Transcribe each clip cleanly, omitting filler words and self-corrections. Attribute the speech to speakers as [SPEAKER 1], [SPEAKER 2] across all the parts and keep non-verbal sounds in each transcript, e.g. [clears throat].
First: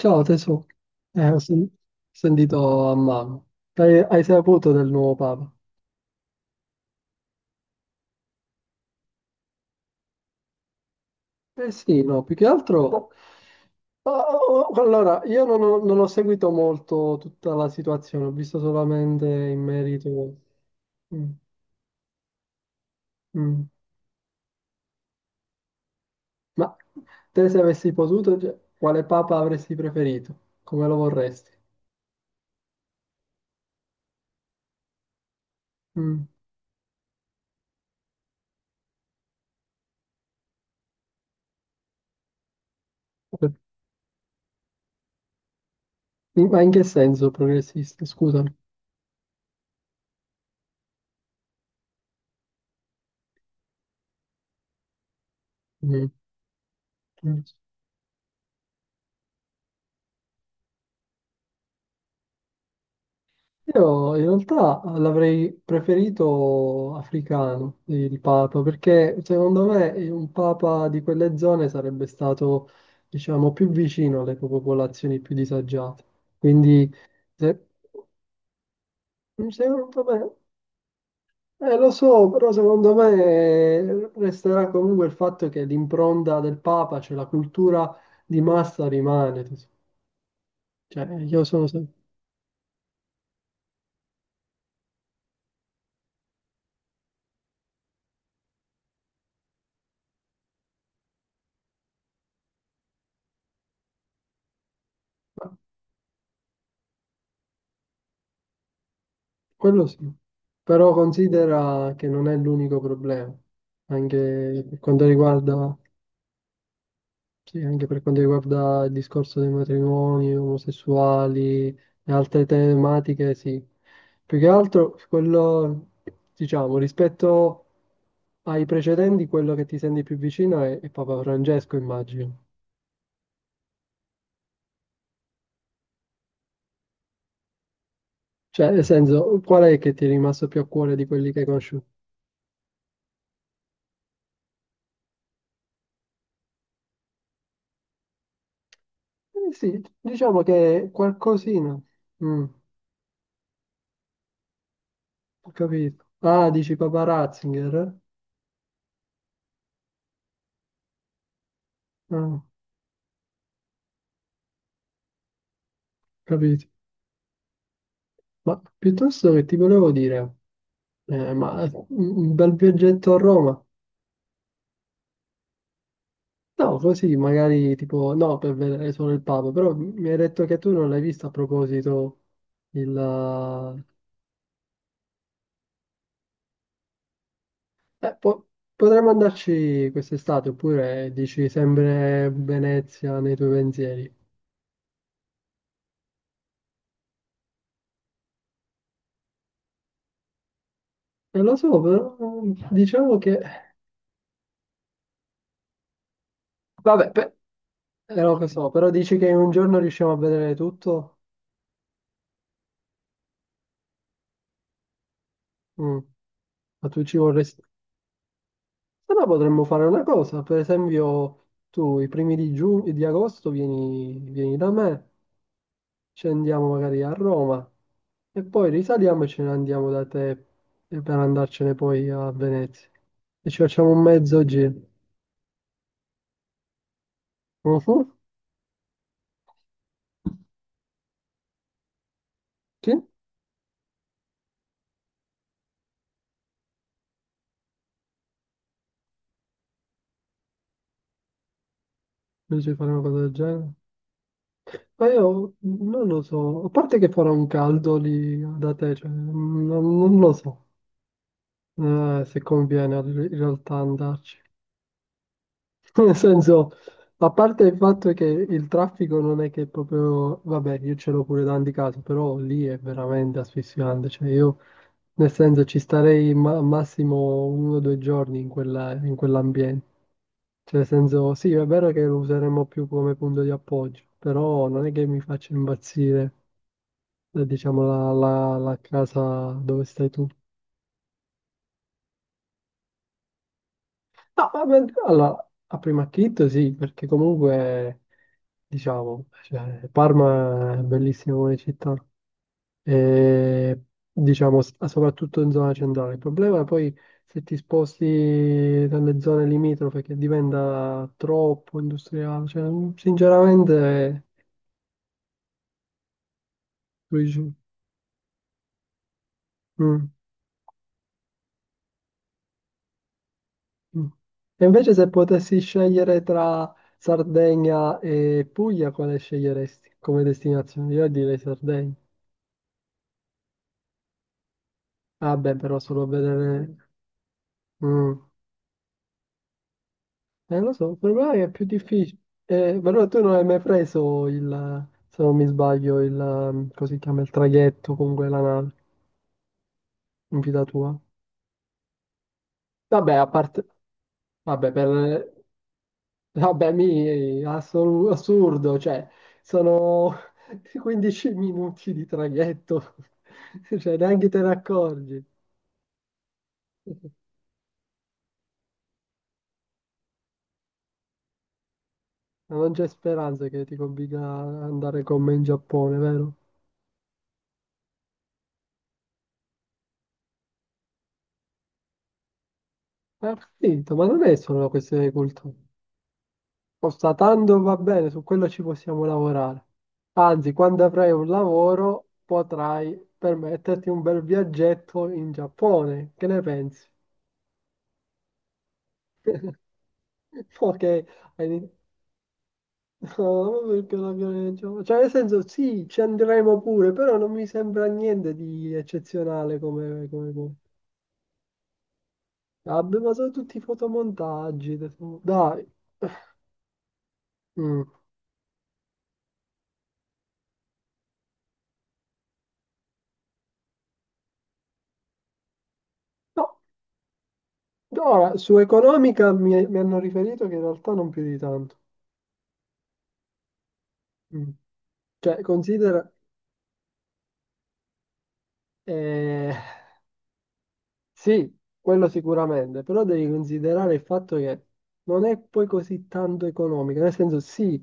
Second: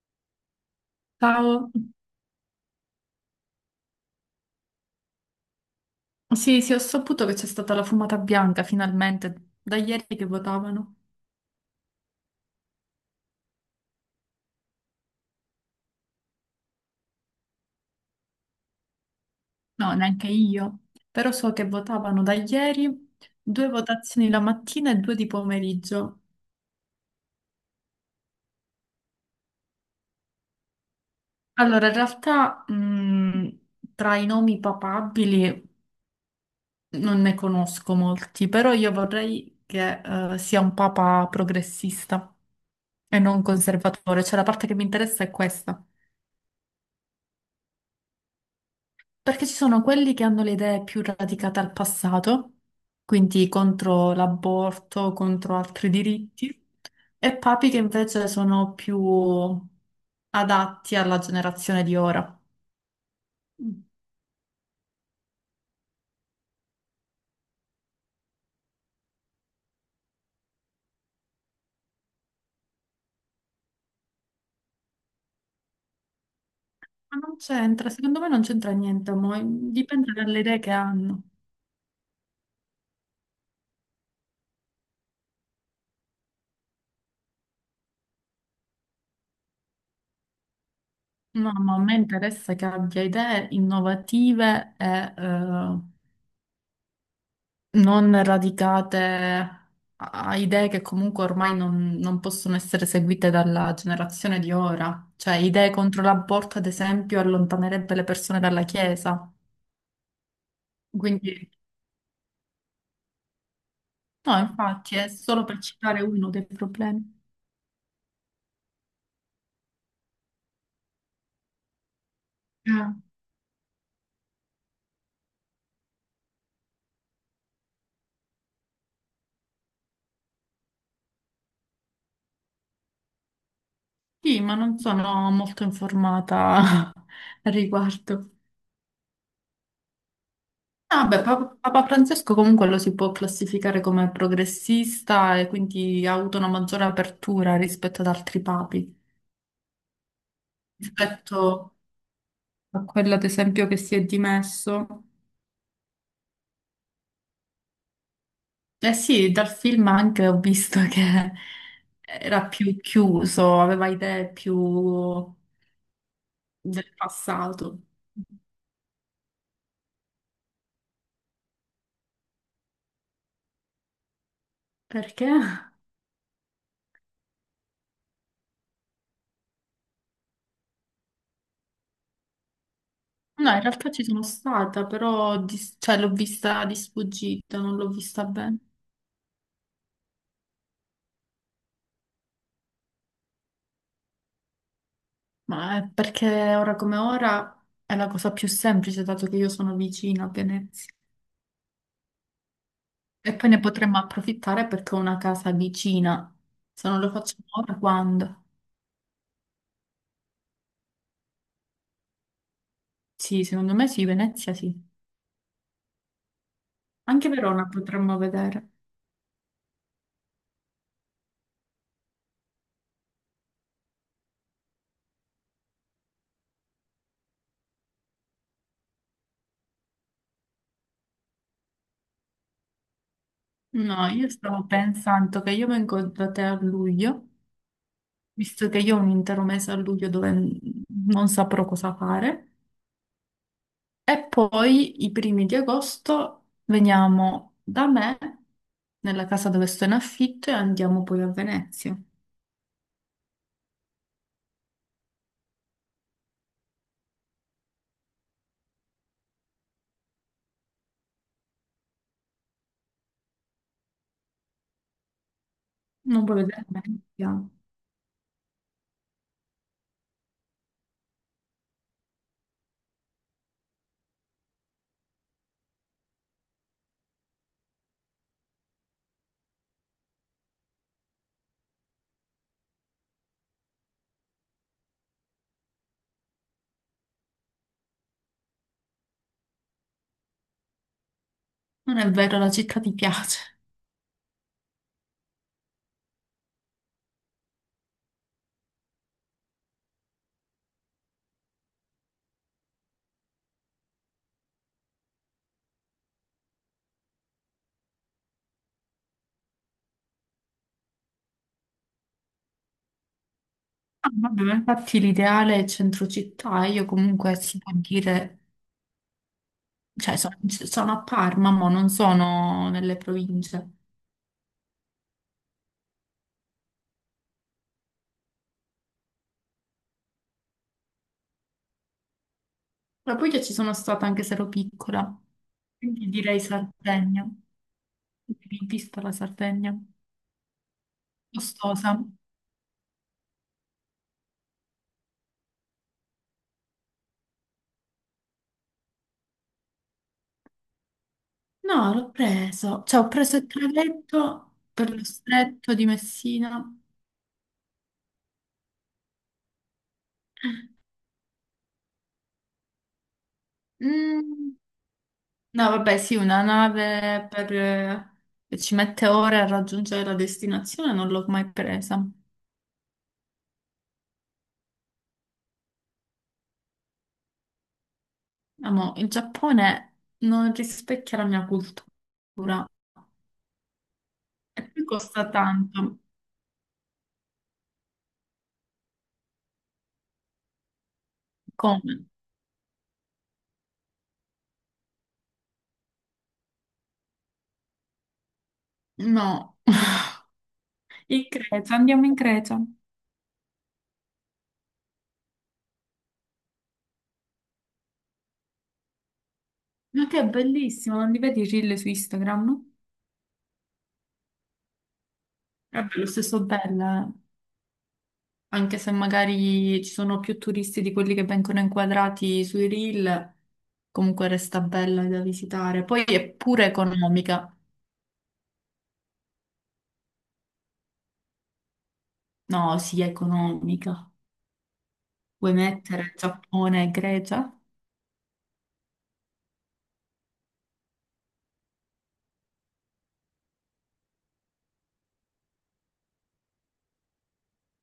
[SPEAKER 1] Ciao tesoro, ho sen-
[SPEAKER 2] Ciao.
[SPEAKER 1] sentito a mano. Hai saputo del nuovo Papa?
[SPEAKER 2] Sì, sì, ho saputo che c'è stata la fumata bianca finalmente, da ieri che votavano.
[SPEAKER 1] Eh sì, no, più che altro... Ah, oh, oh, allora, io non ho seguito molto tutta la situazione, ho visto solamente in
[SPEAKER 2] No, neanche
[SPEAKER 1] merito...
[SPEAKER 2] io,
[SPEAKER 1] Mm,
[SPEAKER 2] però so che votavano da ieri
[SPEAKER 1] mm.
[SPEAKER 2] due votazioni la mattina e due di pomeriggio.
[SPEAKER 1] Ma te, se avessi potuto, cioè, quale Papa avresti preferito? Come lo vorresti?
[SPEAKER 2] Allora, in realtà, tra i nomi papabili
[SPEAKER 1] Mm.
[SPEAKER 2] non ne conosco molti, però io vorrei che, sia un papa progressista e non conservatore, cioè la parte che mi interessa è questa.
[SPEAKER 1] Ma in che senso progressista? Scusami.
[SPEAKER 2] Perché ci sono quelli che hanno le idee più radicate al passato, quindi contro l'aborto, contro altri
[SPEAKER 1] Mm.
[SPEAKER 2] diritti, e
[SPEAKER 1] Mm.
[SPEAKER 2] papi che invece sono più adatti alla generazione di ora. Ma
[SPEAKER 1] Io in realtà l'avrei preferito africano, il Papa, perché secondo me un Papa di quelle zone sarebbe stato, diciamo, più vicino alle popolazioni più disagiate. Quindi,
[SPEAKER 2] non
[SPEAKER 1] se,
[SPEAKER 2] c'entra, secondo me non c'entra niente,
[SPEAKER 1] secondo
[SPEAKER 2] dipende
[SPEAKER 1] me,
[SPEAKER 2] dalle idee che hanno.
[SPEAKER 1] lo so, però secondo me, resterà comunque il fatto che l'impronta del Papa, cioè la cultura di massa rimane. Cioè, io
[SPEAKER 2] No,
[SPEAKER 1] sono
[SPEAKER 2] ma a
[SPEAKER 1] sempre...
[SPEAKER 2] me interessa che abbia idee innovative e non radicate a a idee che comunque ormai non possono essere seguite dalla generazione di ora. Cioè, idee contro l'aborto, ad esempio, allontanerebbe le persone dalla Chiesa.
[SPEAKER 1] Quello sì, però
[SPEAKER 2] Quindi,
[SPEAKER 1] considera che non è l'unico problema,
[SPEAKER 2] no,
[SPEAKER 1] anche per
[SPEAKER 2] infatti,
[SPEAKER 1] quanto
[SPEAKER 2] è solo per
[SPEAKER 1] riguarda,
[SPEAKER 2] citare uno dei problemi.
[SPEAKER 1] sì, anche per quanto riguarda il discorso dei matrimoni omosessuali e altre
[SPEAKER 2] Ah.
[SPEAKER 1] tematiche, sì. Più che altro, quello, diciamo, rispetto ai precedenti, quello che ti senti più vicino è Papa Francesco, immagino.
[SPEAKER 2] Sì, ma non sono molto informata [laughs] al riguardo.
[SPEAKER 1] Cioè, nel senso, qual è che ti è rimasto più a cuore di
[SPEAKER 2] Vabbè,
[SPEAKER 1] quelli che hai
[SPEAKER 2] Papa
[SPEAKER 1] conosciuto?
[SPEAKER 2] Francesco comunque lo si può classificare come progressista e quindi ha avuto una maggiore apertura rispetto ad altri papi.
[SPEAKER 1] Eh sì, diciamo che
[SPEAKER 2] Rispetto
[SPEAKER 1] qualcosina. Mm.
[SPEAKER 2] a quello ad esempio che si è dimesso.
[SPEAKER 1] Ho capito. Ah, dici Papa Ratzinger, eh?
[SPEAKER 2] Eh sì, dal film anche ho visto [laughs] che
[SPEAKER 1] Ah, ho
[SPEAKER 2] era più chiuso, aveva idee più
[SPEAKER 1] capito.
[SPEAKER 2] del passato.
[SPEAKER 1] Ma piuttosto che ti volevo dire, ma un bel viaggetto a Roma?
[SPEAKER 2] Perché? No,
[SPEAKER 1] No, così magari tipo, no, per vedere solo il Papa, però mi hai detto che tu non l'hai visto a proposito il...
[SPEAKER 2] in realtà ci sono stata, però cioè, l'ho vista di sfuggita, non l'ho
[SPEAKER 1] eh,
[SPEAKER 2] vista
[SPEAKER 1] po-
[SPEAKER 2] bene.
[SPEAKER 1] potremmo andarci quest'estate, oppure dici sempre Venezia nei tuoi pensieri.
[SPEAKER 2] Ma è perché ora come ora è la cosa più semplice, dato che io sono vicina a Venezia.
[SPEAKER 1] Non lo so, però, diciamo
[SPEAKER 2] E
[SPEAKER 1] che...
[SPEAKER 2] poi ne potremmo approfittare perché ho una casa vicina. Se non
[SPEAKER 1] Vabbè,
[SPEAKER 2] lo
[SPEAKER 1] pe-
[SPEAKER 2] facciamo ora, quando?
[SPEAKER 1] lo so, però dici che in un giorno riusciamo a vedere tutto?
[SPEAKER 2] Sì, secondo me sì, Venezia sì.
[SPEAKER 1] Mm. Ma tu ci
[SPEAKER 2] Anche
[SPEAKER 1] vorresti...
[SPEAKER 2] Verona potremmo vedere.
[SPEAKER 1] Se no potremmo fare una cosa, per esempio tu i primi di giugno, di agosto vieni, vieni da me, scendiamo magari a Roma e poi risaliamo e ce ne andiamo da te e per andarcene poi a Venezia. E ci facciamo un
[SPEAKER 2] No, io
[SPEAKER 1] mezzo
[SPEAKER 2] stavo
[SPEAKER 1] giro.
[SPEAKER 2] pensando che io vengo da te a luglio,
[SPEAKER 1] Mhm.
[SPEAKER 2] visto che io ho un intero mese a luglio dove non saprò cosa fare,
[SPEAKER 1] Sì?
[SPEAKER 2] e poi i primi di agosto veniamo da me, nella casa dove sto in affitto, e andiamo poi a Venezia.
[SPEAKER 1] Invece fare una cosa del genere? Ma io non lo so, a parte che farà un caldo lì da te, cioè, non lo so, se conviene in realtà andarci. [laughs] Nel
[SPEAKER 2] Non puoi vedere
[SPEAKER 1] senso, a
[SPEAKER 2] Venezia.
[SPEAKER 1] parte il fatto che il traffico non è che proprio, vabbè, io ce l'ho pure tanti casi, però lì è veramente asfissiante. Cioè, io nel senso ci starei massimo uno o due giorni in in quell'ambiente. Cioè, nel senso, sì, è vero che lo useremo più come punto di appoggio, però non è che mi faccia impazzire, diciamo, la casa dove stai tu.
[SPEAKER 2] Non è vero, la città ti piace.
[SPEAKER 1] No, vabbè, allora, a prima acchitto sì, perché comunque, diciamo, cioè, Parma è bellissima come città, e, diciamo soprattutto in zona centrale. Il problema è poi se ti sposti dalle zone limitrofe che diventa troppo industriale, cioè, mm,
[SPEAKER 2] Ah,
[SPEAKER 1] sinceramente
[SPEAKER 2] vabbè, ma infatti l'ideale è centro città, io comunque
[SPEAKER 1] Luigi,
[SPEAKER 2] si può dire
[SPEAKER 1] mm,
[SPEAKER 2] cioè sono, sono a Parma, ma non sono nelle province.
[SPEAKER 1] mm. E invece se potessi scegliere tra Sardegna e Puglia, quale sceglieresti come destinazione? Io direi Sardegna.
[SPEAKER 2] La Puglia ci sono stata anche se ero piccola,
[SPEAKER 1] Vabbè, però solo a
[SPEAKER 2] quindi direi
[SPEAKER 1] vedere...
[SPEAKER 2] Sardegna.
[SPEAKER 1] mm.
[SPEAKER 2] Quindi vista la Sardegna,
[SPEAKER 1] Lo so, però è più
[SPEAKER 2] costosa.
[SPEAKER 1] difficile. Però tu non hai mai preso il, se non mi sbaglio, il, così si chiama, il traghetto, comunque la nave, in vita tua.
[SPEAKER 2] No, l'ho preso, cioè ho
[SPEAKER 1] Vabbè, a
[SPEAKER 2] preso il
[SPEAKER 1] parte,
[SPEAKER 2] traghetto
[SPEAKER 1] vabbè,
[SPEAKER 2] per lo
[SPEAKER 1] per,
[SPEAKER 2] stretto di Messina.
[SPEAKER 1] vabbè, mi, assurdo, cioè, sono [laughs] 15 minuti di traghetto, [laughs] cioè, neanche te ne
[SPEAKER 2] Mm.
[SPEAKER 1] accorgi.
[SPEAKER 2] No, vabbè, sì, una nave per, che ci mette ore a raggiungere la destinazione non l'ho mai presa.
[SPEAKER 1] Ma non c'è speranza che ti convinca ad andare con me in Giappone, vero?
[SPEAKER 2] Amo, il Giappone non rispecchia la mia cultura.
[SPEAKER 1] Ho capito, ma non è solo
[SPEAKER 2] E
[SPEAKER 1] una
[SPEAKER 2] poi
[SPEAKER 1] questione di
[SPEAKER 2] costa
[SPEAKER 1] cultura.
[SPEAKER 2] tanto.
[SPEAKER 1] Constatando va bene, su quello ci possiamo lavorare. Anzi, quando avrai un
[SPEAKER 2] Come?
[SPEAKER 1] lavoro potrai permetterti un bel viaggetto in Giappone. Che ne pensi?
[SPEAKER 2] No. [laughs]
[SPEAKER 1] [laughs] Ok,
[SPEAKER 2] In
[SPEAKER 1] hai in-
[SPEAKER 2] Grecia, andiamo in Grecia. Ma
[SPEAKER 1] [laughs] no, perché la violenza? Cioè, nel senso, sì, ci andremo pure, però non mi sembra niente di eccezionale come...
[SPEAKER 2] che è
[SPEAKER 1] come... come-
[SPEAKER 2] bellissimo, non li vedi i reel su Instagram?
[SPEAKER 1] Vabbè, ma sono tutti fotomontaggi. Adesso- Dai.
[SPEAKER 2] Vabbè, lo
[SPEAKER 1] [clears throat]
[SPEAKER 2] stesso bella,
[SPEAKER 1] Mm.
[SPEAKER 2] anche se magari ci sono più turisti di quelli che vengono inquadrati sui reel, comunque resta bella da visitare. Poi è
[SPEAKER 1] No,
[SPEAKER 2] pure economica.
[SPEAKER 1] ora su economica mi hanno riferito che in realtà non più di tanto.
[SPEAKER 2] No, sì, è economica.
[SPEAKER 1] Mm. Cioè,
[SPEAKER 2] Vuoi
[SPEAKER 1] considera,
[SPEAKER 2] mettere Giappone e Grecia?
[SPEAKER 1] eh, sì, quello sicuramente, però devi considerare il fatto che non è poi così tanto economico, nel senso sì,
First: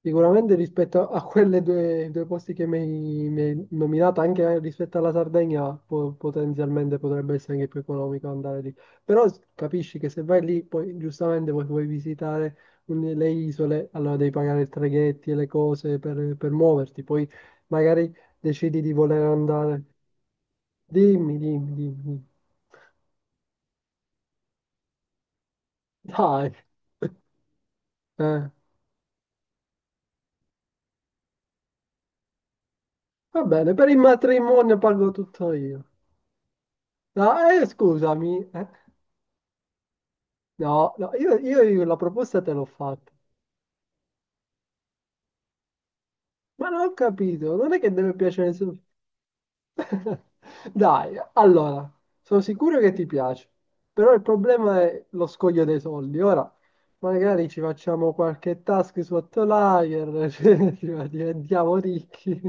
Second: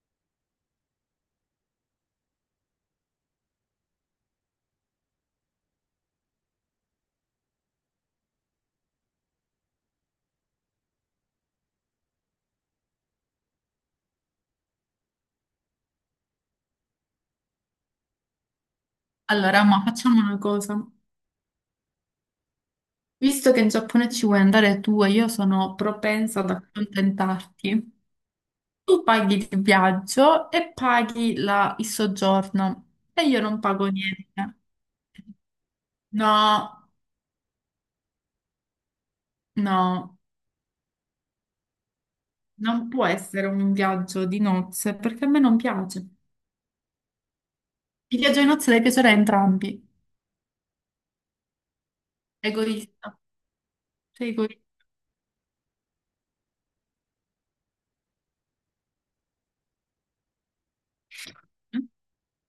[SPEAKER 1] sicuramente rispetto a quelle due posti che mi hai nominato, anche rispetto alla Sardegna, potenzialmente potrebbe essere anche più economico andare lì, però capisci che se vai lì, poi giustamente vuoi visitare le isole, allora devi pagare i traghetti e le cose per muoverti, poi magari decidi di voler
[SPEAKER 2] Allora, ma
[SPEAKER 1] andare.
[SPEAKER 2] facciamo una cosa.
[SPEAKER 1] Dimmi, dimmi, dimmi.
[SPEAKER 2] Visto che in Giappone ci vuoi andare tu e io sono propensa ad
[SPEAKER 1] Dai,
[SPEAKER 2] accontentarti,
[SPEAKER 1] eh.
[SPEAKER 2] tu paghi il viaggio e paghi il soggiorno e io
[SPEAKER 1] Va
[SPEAKER 2] non
[SPEAKER 1] bene,
[SPEAKER 2] pago
[SPEAKER 1] per il
[SPEAKER 2] niente.
[SPEAKER 1] matrimonio pago tutto io.
[SPEAKER 2] No,
[SPEAKER 1] No, scusami, eh.
[SPEAKER 2] no,
[SPEAKER 1] No, no, io la proposta te l'ho
[SPEAKER 2] non può
[SPEAKER 1] fatta.
[SPEAKER 2] essere un viaggio di nozze perché a me non piace.
[SPEAKER 1] Ma non ho capito, non è che deve
[SPEAKER 2] Il viaggio di
[SPEAKER 1] piacere
[SPEAKER 2] nozze
[SPEAKER 1] solo...
[SPEAKER 2] deve piacere a entrambi.
[SPEAKER 1] [laughs] Dai, allora, sono sicuro che ti
[SPEAKER 2] Egoista,
[SPEAKER 1] piace, però il
[SPEAKER 2] sei
[SPEAKER 1] problema
[SPEAKER 2] egoista.
[SPEAKER 1] è lo scoglio dei soldi. Ora, magari ci facciamo qualche task su Outlier, [laughs] cioè, diventiamo ricchi.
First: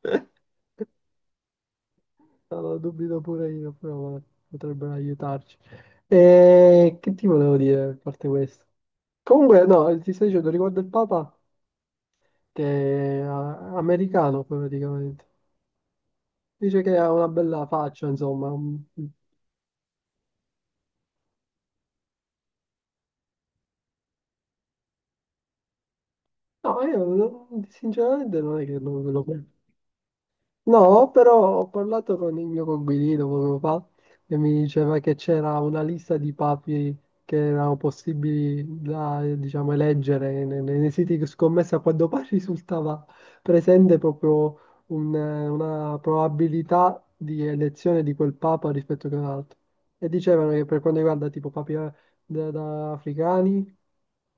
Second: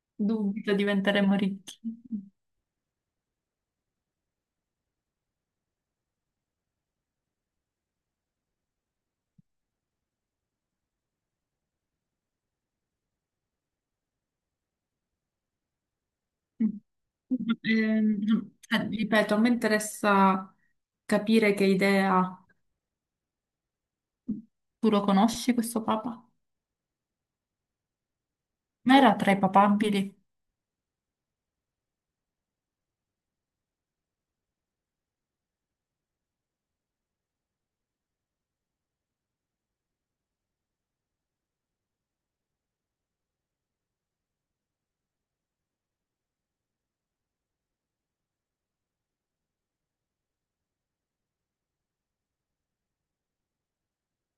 [SPEAKER 1] [laughs]
[SPEAKER 2] Dubito diventeremo ricchi.
[SPEAKER 1] Allora, dubito pure io, però vabbè, potrebbero aiutarci. E che ti volevo dire, a parte questo? Comunque, no, ti stai dicendo riguardo il Papa, che è, ah, americano poi, praticamente.
[SPEAKER 2] Mm.
[SPEAKER 1] Dice che ha una bella faccia, insomma, un-
[SPEAKER 2] Ripeto, a me interessa capire che idea. Tu lo conosci questo papa?
[SPEAKER 1] No, io non- sinceramente non è che
[SPEAKER 2] Ma
[SPEAKER 1] lo,
[SPEAKER 2] era
[SPEAKER 1] lo-
[SPEAKER 2] tra i papabili?
[SPEAKER 1] No, però ho parlato con il mio coinquilino poco fa e mi diceva che c'era una lista di papi che erano possibili da, diciamo, eleggere nei siti di scommessa quando poi [laughs] risultava presente proprio un, una probabilità di elezione di quel papa rispetto che un altro. E dicevano che per quanto riguarda tipo papi, da africani,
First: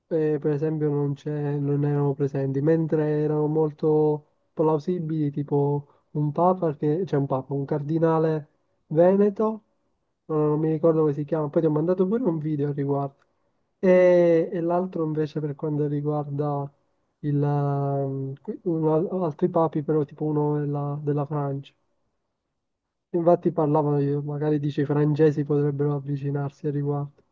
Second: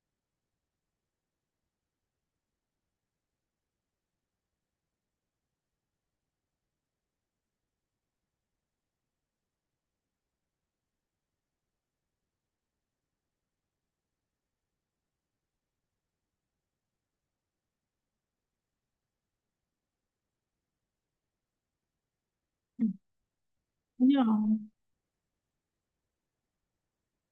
[SPEAKER 1] per esempio non c'è- non erano presenti, mentre erano molto plausibili, tipo un papa che, c'è un papa, un cardinale veneto, no, no, non, mi ricordo come si chiama, poi ti ho mandato pure un video al riguardo. E l'altro invece per quanto riguarda il, altri papi, però tipo uno della, della Francia. Infatti parlavano, di-
[SPEAKER 2] Io no.
[SPEAKER 1] magari dice i francesi potrebbero avvicinarsi al riguardo.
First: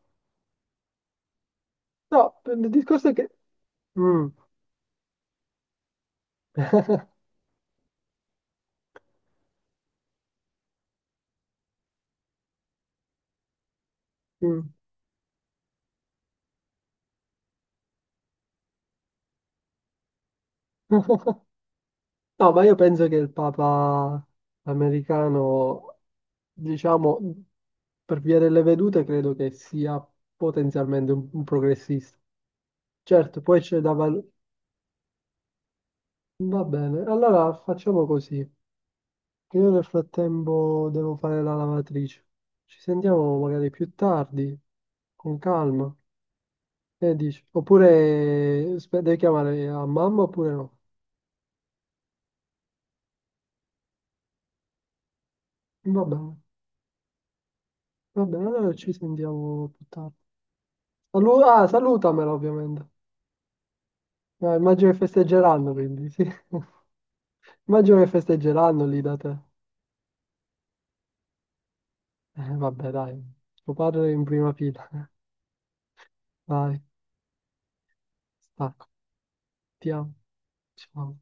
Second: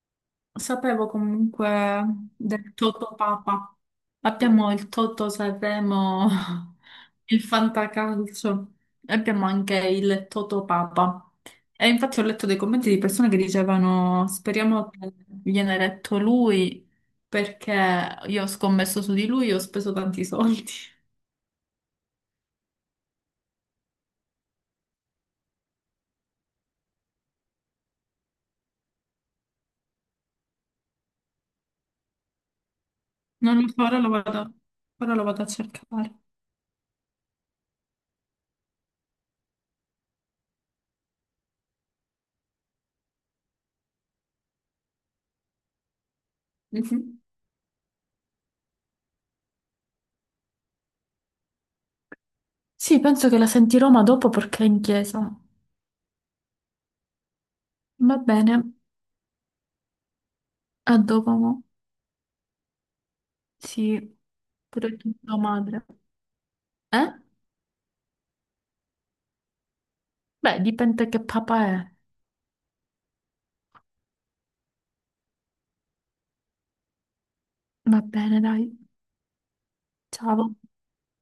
[SPEAKER 2] Sapevo comunque
[SPEAKER 1] No, il
[SPEAKER 2] del
[SPEAKER 1] discorso è
[SPEAKER 2] Toto
[SPEAKER 1] che...
[SPEAKER 2] Papa.
[SPEAKER 1] Mm,
[SPEAKER 2] Abbiamo il Toto Sanremo, [laughs] il Fantacalcio, e abbiamo anche il Toto Papa. E infatti ho letto dei commenti di persone che dicevano:
[SPEAKER 1] mm.
[SPEAKER 2] speriamo che viene eletto lui, perché io ho scommesso su di lui e ho speso tanti soldi. [laughs]
[SPEAKER 1] [laughs] No, ma io penso che il Papa americano, diciamo, per via delle vedute, credo che sia potenzialmente un progressista. Certo,
[SPEAKER 2] Non
[SPEAKER 1] poi
[SPEAKER 2] lo
[SPEAKER 1] c'è
[SPEAKER 2] so,
[SPEAKER 1] da valutare.
[SPEAKER 2] ora lo vado a cercare.
[SPEAKER 1] Va bene, allora facciamo così, che io nel frattempo devo fare la lavatrice. Ci sentiamo magari più tardi, con calma. Che
[SPEAKER 2] Mhm.
[SPEAKER 1] dici? Oppure spe- devi chiamare a mamma oppure no?
[SPEAKER 2] Sì, penso che la sentirò ma dopo perché è in chiesa.
[SPEAKER 1] Va bene,
[SPEAKER 2] Va
[SPEAKER 1] va bene,
[SPEAKER 2] bene,
[SPEAKER 1] allora ci sentiamo più tardi.
[SPEAKER 2] a dopo.
[SPEAKER 1] Salu-
[SPEAKER 2] Mo.
[SPEAKER 1] ah, salutamela ovviamente.
[SPEAKER 2] Sì.
[SPEAKER 1] No, immagino che
[SPEAKER 2] Pure tu, tua
[SPEAKER 1] festeggeranno
[SPEAKER 2] madre.
[SPEAKER 1] quindi, sì.
[SPEAKER 2] Eh?
[SPEAKER 1] [laughs] Immagino che festeggeranno lì da te.
[SPEAKER 2] Beh, dipende che papà è.
[SPEAKER 1] Vabbè, dai, tuo padre in prima fila. Dai,
[SPEAKER 2] Va bene, dai.
[SPEAKER 1] stacco, ti amo,
[SPEAKER 2] Ciao.
[SPEAKER 1] ciao.